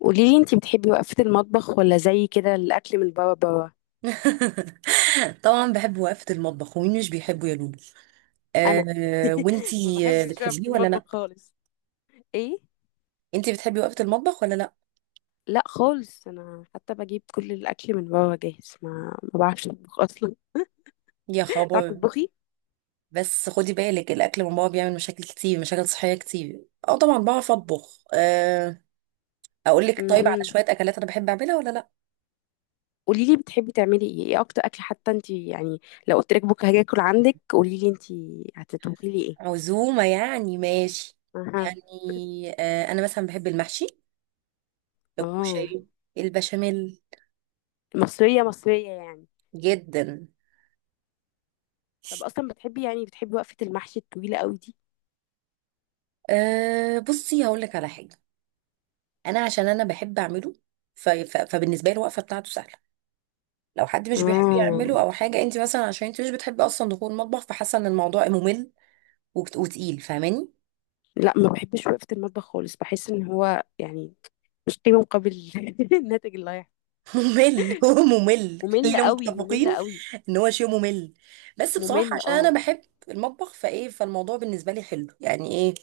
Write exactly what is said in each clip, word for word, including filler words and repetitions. قوليلي، انتي بتحبي وقفة المطبخ ولا زي كده الأكل من بابا بابا. طبعا بحب وقفة المطبخ ومين مش بيحبه يا لولو؟ أنا أه ما وانتي آه، بحبش بقى في بتحبيه ولا المطبخ لا؟ خالص. ايه؟ انتي بتحبي وقفة المطبخ ولا لا؟ لا خالص، أنا حتى بجيب كل الأكل من بابا جاهز، ما ما بعرفش أطبخ أصلا. يا تعرفي خبر! تطبخي؟ بس خدي بالك، الاكل من بابا بيعمل مشاكل كتير، مشاكل صحية كتير. اه، طبعا بعرف اطبخ، أه. اقول لك طيب، على مهم. شوية اكلات انا بحب اعملها ولا لا؟ قوليلي، بتحبي تعملي ايه ايه أكتر أكل حتى انتي يعني؟ لو قلت لك بكرة هاجي أكل عندك، قوليلي انتي هتطبخي لي ايه؟ عزومة يعني. ماشي أها. يعني. أه، انا مثلا بحب المحشي، اه. الكشري، البشاميل، مصرية مصرية يعني؟ جدا. طب أصلا بتحبي، يعني بتحبي وقفة المحشي الطويلة قوي دي؟ أه بصي، هقول لك على حاجة. انا عشان انا بحب اعمله، ف... ف... فبالنسبه لي الوقفه بتاعته سهله. لو حد مش بيحب اه. يعمله او حاجه، انت مثلا عشان انت مش بتحبي اصلا دخول المطبخ، فحاسه ان الموضوع ممل وبت- وتقيل، فاهماني؟ لا، ما بحبش وقفة المطبخ خالص. بحس ان هو يعني مش قيمة مقابل الناتج اللي هيحصل. ممل، هو ممل، ممل خلينا قوي ممل متفقين قوي. ان هو شيء ممل. بس بصراحه ممل عشان انا اه. بحب المطبخ، فايه، فالموضوع بالنسبه لي حلو، يعني ايه.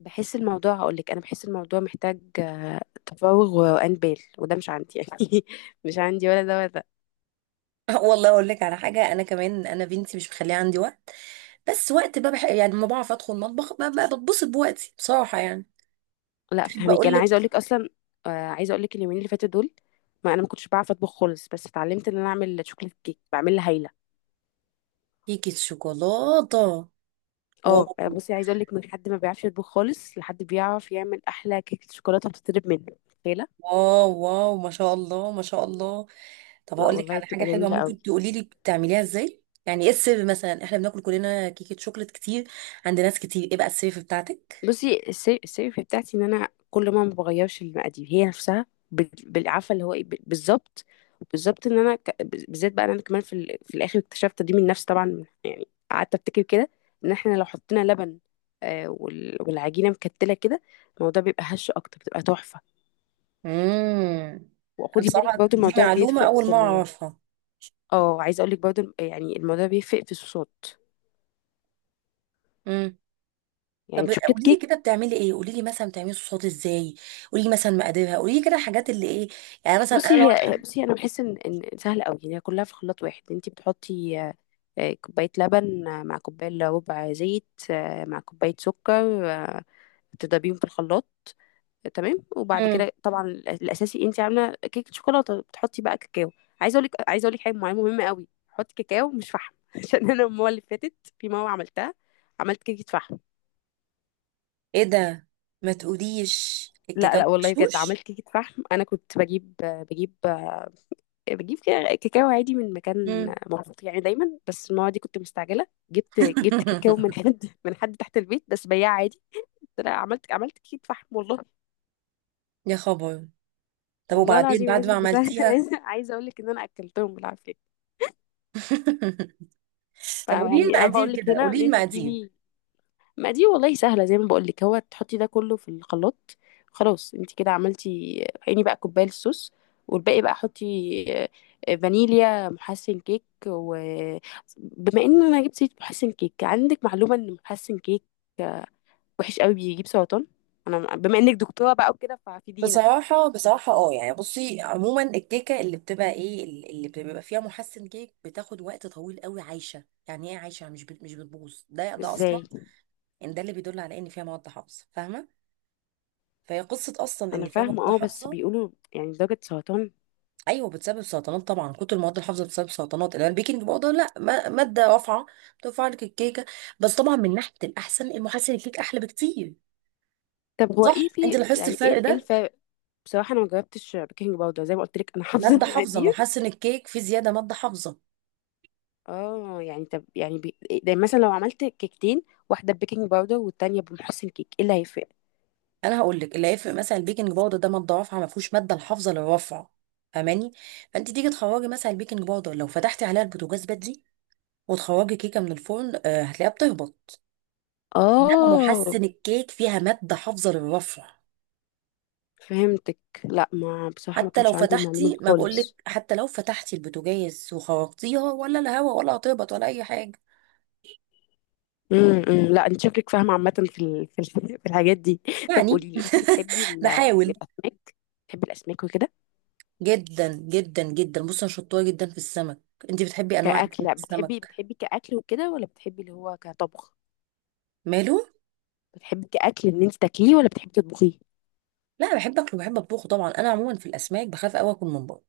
بحس الموضوع، هقول لك انا بحس الموضوع محتاج آه، تفاوغ وانبال، وده مش عندي يعني مش عندي ولا ده ولا ده. والله، اقول لك على حاجه، انا كمان، انا بنتي مش مخليه عندي وقت. بس وقت بقى، بح... يعني ما بعرف ادخل المطبخ. ب- ب- بتبسط بوقتي بصراحه يعني. لا، تحب فهمك. اقول انا عايزه لك؟ اقول لك اصلا، آه، عايزه اقول لك اليومين اللي فاتوا دول. ما انا ما كنتش بعرف اطبخ خالص، بس اتعلمت ان انا اعمل شوكليت كيك بعملها هايله. كيكه شوكولاته! اه، واو، بصي عايزه اقول لك، من حد ما بيعرفش يطبخ خالص لحد بيعرف يعمل احلى كيكه شوكولاته، بتطلب منه، متخيلة؟ واو، واو! ما شاء الله، ما شاء الله. طب لا هقول لك والله، على حاجه بتبقى حلوه، جميلة قوي. ممكن تقولي لي بتعمليها ازاي؟ يعني ايه السر؟ مثلا احنا بناكل كلنا كيكه شوكليت كتير عند ناس كتير، ايه بقى السر بتاعتك؟ بصي، السي- السيف بتاعتي ان انا كل ما ما بغيرش المقادير، هي نفسها بال- بالعافية، اللي هو ايه، ب- بالظبط بالظبط ان انا ك- بالذات بقى، إن انا كمان في، ال- في الاخر اكتشفت دي من نفسي طبعا يعني، قعدت افتكر كده ان احنا لو حطينا لبن آه، وال- والعجينة مكتلة كده، الموضوع بيبقى هش اكتر، بتبقى تحفة. امم انا وخدي بالك بصراحه برضو دي الموضوع معلومه بيفرق اول في ما ال... اعرفها. اه، عايزة اقول لك برضو، الم- يعني الموضوع بيفرق في الصوصات. امم يعني طب شوكليت قولي لي كيك. كده، بتعملي ايه؟ قولي لي مثلا بتعملي صوصات ازاي. قولي لي مثلا مقاديرها. قولي لي كده الحاجات اللي ايه. يعني مثلا انا بصي لو... هي، بصي انا بحس ان ان سهله قوي يعني، هي كلها في خلاط واحد. انت بتحطي آه، آه، كوبايه لبن، آه، مع كوبايه إلا ربع زيت، آه، مع كوبايه سكر، آه، تضربيهم في الخلاط. آه، تمام، وبعد امم كده طبعا الأ- الاساسي انت عامله كيكه شوكولاته، بتحطي بقى كاكاو. عايزه اقول لك عايزه اقول لك حاجه معينه مهمه قوي، حطي كاكاو مش فحم عشان انا المره اللي فاتت في مره عملتها، عملت كيكه فحم. ايه ده؟ ما تقوليش لا الكاكاو لا، والله بجد مغشوش! عملت كيكه فحم. انا كنت بجيب بجيب بجيب كا- كاكاو عادي من مكان امم. موثوق يعني دايما، بس المره دي كنت مستعجله، جبت جبت كاكاو من حد من حد تحت البيت، بس بياع عادي. قلت لها، عملت عملت كيك فحم والله. يا خبر! طب والله وبعدين العظيم، بعد عايز ما بس عملتيها؟ عايزه عايزه اقول لك ان انا اكلتهم بالعافيه. طب قولي فيعني انا بقول المقادير لك كده، هنا قولي ان انت المقادير. تجيبي. ما دي والله سهله، زي ما بقول لك، هو تحطي ده كله في الخلاط، خلاص انت كده عملتي. عيني بقى كوبايه الصوص، والباقي بقى حطي آه، فانيليا، محسن كيك. وبما ان انا جبت سيره محسن كيك، عندك معلومه ان محسن كيك وحش قوي، بيجيب سرطان؟ انا بما انك دكتوره بقى وكده، ففيدينا. بصراحة، بصراحة، اه، يعني بصي عموما، الكيكة اللي بتبقى ايه، اللي بتبقى فيها محسن كيك بتاخد وقت طويل قوي عايشة. يعني ايه عايشة؟ مش بت- مش بتبوظ، ده ده اصلا. ازاي؟ ان ده اللي بيدل على ان فيها مواد حافظة، فاهمة؟ فهي قصة اصلا انا ان فيها فاهمه مواد اه، بس حافظة. بيقولوا يعني درجه سرطان. ايوه، بتسبب سرطانات طبعا، كتر المواد الحافظة بتسبب سرطانات. انما البيكنج باودر لا، ما- مادة رافعة، بترفع لك الكيكة. بس طبعا، من ناحية الاحسن، المحسن الكيك احلى بكتير. طب هو صح، ايه في، انت لاحظت يعني ايه الفرق إيه ده؟ الفرق؟ بصراحه انا ما جربتش بيكنج باودر، زي ما قلت لك انا حافظه ماده حافظه. المقادير. محسن الكيك في زياده ماده حافظه. اه يعني، طب يعني بي... ده مثلا لو عملت كيكتين، واحده بيكنج باودر والتانيه بمحسن كيك، ايه اللي هيفرق؟ انا هقول لك اللي هيفرق، مثلا البيكنج باودر ده ماده رافعه، ما فيهوش ماده الحافظه للرفعه، فاهماني؟ فانت تيجي تخرجي مثلا البيكنج باودر، لو فتحتي عليها البوتاجاز بدري وتخرجي كيكه من الفرن، آه، هتلاقيها بتهبط. انما اه، محسن الكيك فيها ماده حافظه للرفع. فهمتك. لا ما، بصراحه ما حتى لو كانش عندي المعلومه دي فتحتي، ما خالص. بقولك، حتى لو فتحتي البوتاجاز وخرجتيها ولا الهواء، ولا هتهبط ولا اي حاجه. امم امم، لا انت شكلك فاهمه عامه في ال... في، ال... في الحاجات دي. طب يعني. قولي لي، انت بتحبي ال... بحاول. الاسماك؟ بتحبي الاسماك وكده؟ جدا جدا جدا، بص انا شطوره جدا في السمك. انت بتحبي انواع إيه كاكله؟ في بتحبي السمك؟ بتحبي كاكل وكده ولا بتحبي اللي هو كطبخ؟ ماله؟ بتحبي كاكل ان انت تاكليه ولا بتحبي تطبخيه؟ لا، بحب اكله وبحب اطبخه طبعا. انا عموما في الاسماك بخاف قوي اكل من بره.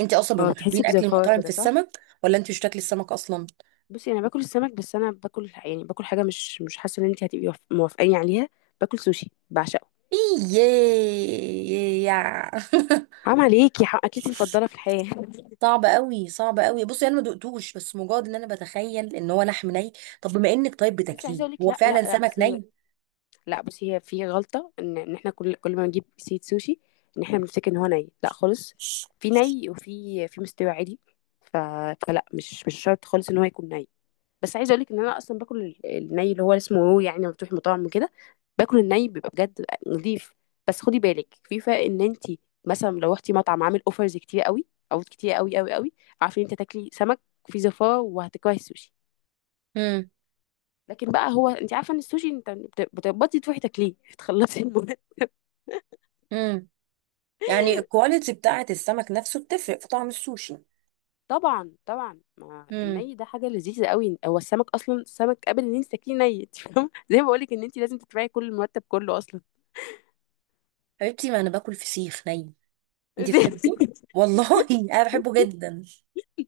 انت اصلا من اه، بتحسي محبين اكل بزفاره المطاعم في كده صح. السمك، ولا انت مش بتاكلي السمك اصلا؟ بصي انا باكل السمك، بس انا باكل يعني، باكل حاجه مش مش حاسه ان انت هتبقي وف- موافقاني عليها. باكل سوشي بعشقه. ايه؟ حرام عليكي، حق- اكلتي المفضله في الحياه صعب قوي، صعب قوي. بصي انا ما دقتوش، بس مجرد ان انا بتخيل ان هو لحم ني. طب بما انك طيب بس عايزه بتاكليه، اقول لك، هو لا لا فعلا لا، سمك بصي هو، ني؟ لا بصي، هي في غلطه ان ان احنا كل كل ما نجيب سيت سوشي، ان احنا بنفتكر ان هو ني. لا خالص، في ني وفي في مستوى عادي. ف... فلا، مش مش شرط خالص ان هو يكون ني. بس عايزه اقول لك ان انا اصلا باكل ال- الني اللي هو اسمه رو، يعني لما بتروحي مطاعم وكده باكل الني، بيبقى بجد نضيف. بس خدي بالك، في فرق ان انت مثلا لو رحتي مطعم عامل اوفرز كتير قوي او كتير قوي قوي قوي، عارفه ان انت تاكلي سمك في زفاره وهتكرهي السوشي. امم لكن بقى هو، انت عارفه ان السوشي انت بت- بتقبضي تروحي تاكليه تخلصي المهم. امم يعني الكواليتي بتاعه السمك نفسه بتفرق في طعم السوشي؟ طبعا طبعا، ما الني ده حاجه لذيذه قوي. هو السمك اصلا، السمك قبل ان انت تاكليه ني، انت فاهمه زي ما بقول لك ان انت لازم تدفعي كل المرتب كله اصلا. حبيبتي، ما انا باكل فسيخ ني، انتي بتحبيه؟ والله! انا بحبه جدا.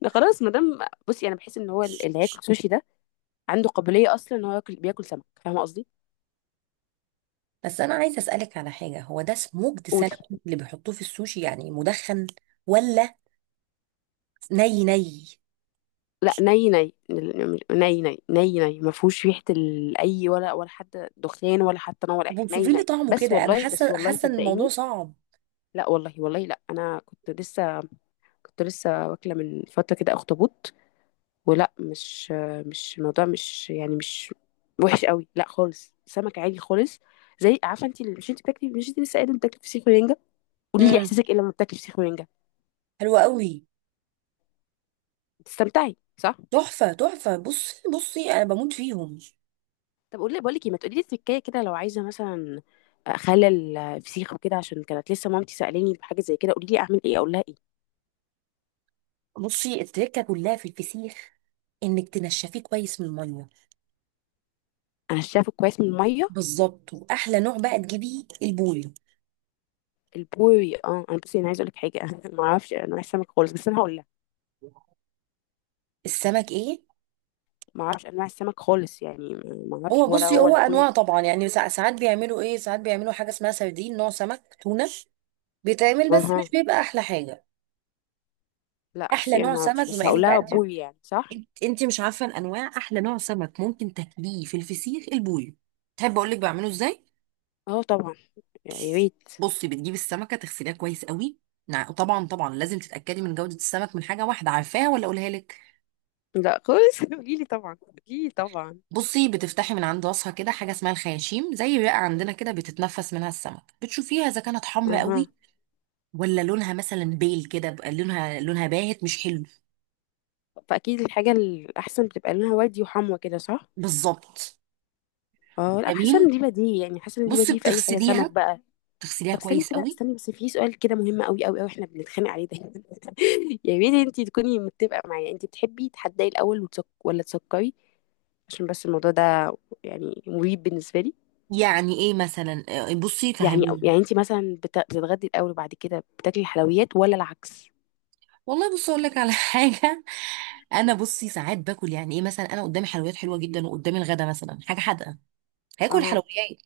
ده خلاص ما دام. بصي انا بحس ان هو اللي هياكل سوشي ده عنده قابليه اصلا ان هو ياكل، بياكل سمك، فاهمه قصدي؟ بس انا عايزه اسالك على حاجه، هو ده سموكد قولي. سالمون اللي بيحطوه في السوشي يعني مدخن، ولا ني ني؟ لا ني ني ني، ني ني ني، ما فيهوش ريحه ال- اي ولا ولا حتى دخان ولا حتى نوع ولا اي طب حاجه، ني وصفي لي ني، طعمه بس كده، انا والله بس حاسه والله حاسه ان الموضوع صدقيني. صعب. لا والله والله، لا انا كنت لسه، كنت لسه واكله من فتره كده اخطبوط، ولا مش، مش الموضوع مش يعني مش وحش قوي، لا خالص سمك عادي خالص. زي عارفه انت مش، انت بتاكلي مش، انت لسه قايله إنك بتاكلي فسيخ ورنجة. قولي لي امم احساسك ايه لما بتاكلي فسيخ ورنجة؟ حلو قوي. بتستمتعي صح؟ تحفه تحفه، بصي بصي انا بموت فيهم. طب قولي بقول لك ايه، ما تقولي لي التركية كده، لو عايزة مثلا اخلل الفسيخ وكده، عشان كانت لسه مامتي سألاني بحاجة زي كده، قولي لي اعمل ايه، اقول لها ايه؟ بصي، التركه كلها في الفسيخ، انك تنشفيه كويس من الميه. انا شايفه كويس من المية. بالظبط، واحلى نوع بقى تجيبيه البوري. البوري اه. انا بصي، انا عايزه اقول لك حاجه انا ما اعرفش انواع السمك خالص، بس انا هقول لها، السمك ايه؟ ما اعرفش انواع السمك خالص يعني. ما اعرفش هو ولا بصي، هو هو انواع البوري. طبعا يعني، سا- ساعات بيعملوا ايه، ساعات بيعملوا حاجه اسمها سردين، نوع سمك تونه بيتعمل، بس اها. مش بيبقى احلى حاجه. لا احلى بصي انا نوع ما اعرفش، سمك، بس بما هقول انك لها بقى انت بوري يعني صح؟ انت إنت مش عارفه الانواع، احلى نوع سمك ممكن تاكليه في الفسيخ البوي. تحب اقول لك بعمله ازاي؟ اه طبعا، يا ريت. بصي بتجيبي السمكه، تغسليها كويس قوي. نع- طبعا طبعا، لازم تتاكدي من جوده السمك من حاجه واحده، عارفاها ولا اقولها لك؟ لا خالص قولي لي طبعا، قولي لي طبعا. بصي بتفتحي من عند راسها كده حاجه اسمها الخياشيم، زي بقى عندنا كده بتتنفس منها السمك، بتشوفيها اذا كانت حمرا اها. قوي، ولا لونها مثلا بيل كده، بقى لونها، لونها باهت مش حلو. فاكيد الحاجه الاحسن بتبقى لونها وردي وحموة كده صح؟ بالظبط. اه، لا حاسه ان دي جميل. بديهي يعني، حاسه ان دي بصي بديهي في اي حاجه سمك بتغسليها، بقى. بتغسليها طب استني كويس كده، قوي. استني بس في سؤال كده مهم قوي قوي قوي، احنا بنتخانق عليه دايما يا ريت انت تكوني متفقه معايا، انت بتحبي تحدي الاول وتسك... ولا تسكري؟ عشان بس الموضوع ده يعني مريب بالنسبه لي. يعني ايه مثلا؟ آه، بصي يعني فهميني. يعني انت مثلا بت- بتتغدي الاول وبعد كده بتاكلي الحلويات ولا العكس؟ والله، بصي اقول لك على حاجه. انا بصي ساعات باكل، يعني ايه، مثلا انا قدامي حلويات حلوه جدا وقدامي الغدا مثلا حاجه حادقه، هاكل اها. حلويات.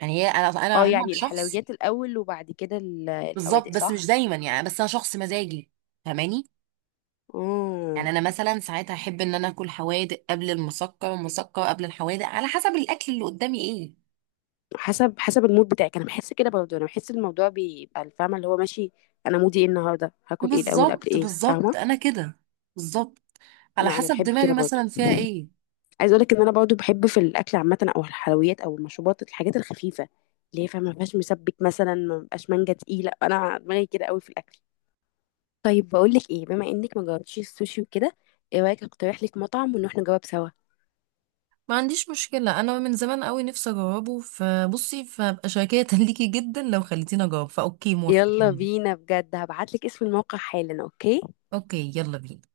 يعني هي انا انا اه عموما يعني شخص. الحلويات الاول وبعد كده ال- بالظبط، الحوادق بس مش صح؟ دايما يعني. بس انا شخص مزاجي، فاهماني؟ يعني اه، انا مثلا ساعات احب ان انا اكل حوادق قبل المسكر، ومسكر قبل الحوادق، على حسب الاكل اللي قدامي ايه. حسب حسب المود بتاعك. انا بحس كده برضه، انا بحس الموضوع بيبقى الفاهمه اللي هو ماشي، انا مودي ايه النهارده، هاكل ايه الاول قبل بالظبط ايه، فاهمه؟ بالظبط، انا كده، بالظبط، على لا انا حسب بحب دماغي كده برضه. مثلا فيها ايه. عايز اقولك ان انا برضه بحب في الاكل عامه، او الحلويات او المشروبات، الحاجات الخفيفه اللي هي فاهمه ما فيهاش مسبك مثلا، ما بقاش مانجا تقيله. انا دماغي كده قوي في الاكل. طيب بقول لك ايه، بما انك ما جربتيش السوشي وكده، ايه رايك اقترح لك مطعم ونروح نجرب سوا؟ ما عنديش مشكلة، أنا من زمان قوي نفسي أجربه، فبصي فأبقى شاكرة ليكي جدا لو خليتيني أجرب، فأوكي، موافقة، يلا تمام. بينا بجد، هبعت لك اسم الموقع حالا. اوكي. أوكي، يلا بينا.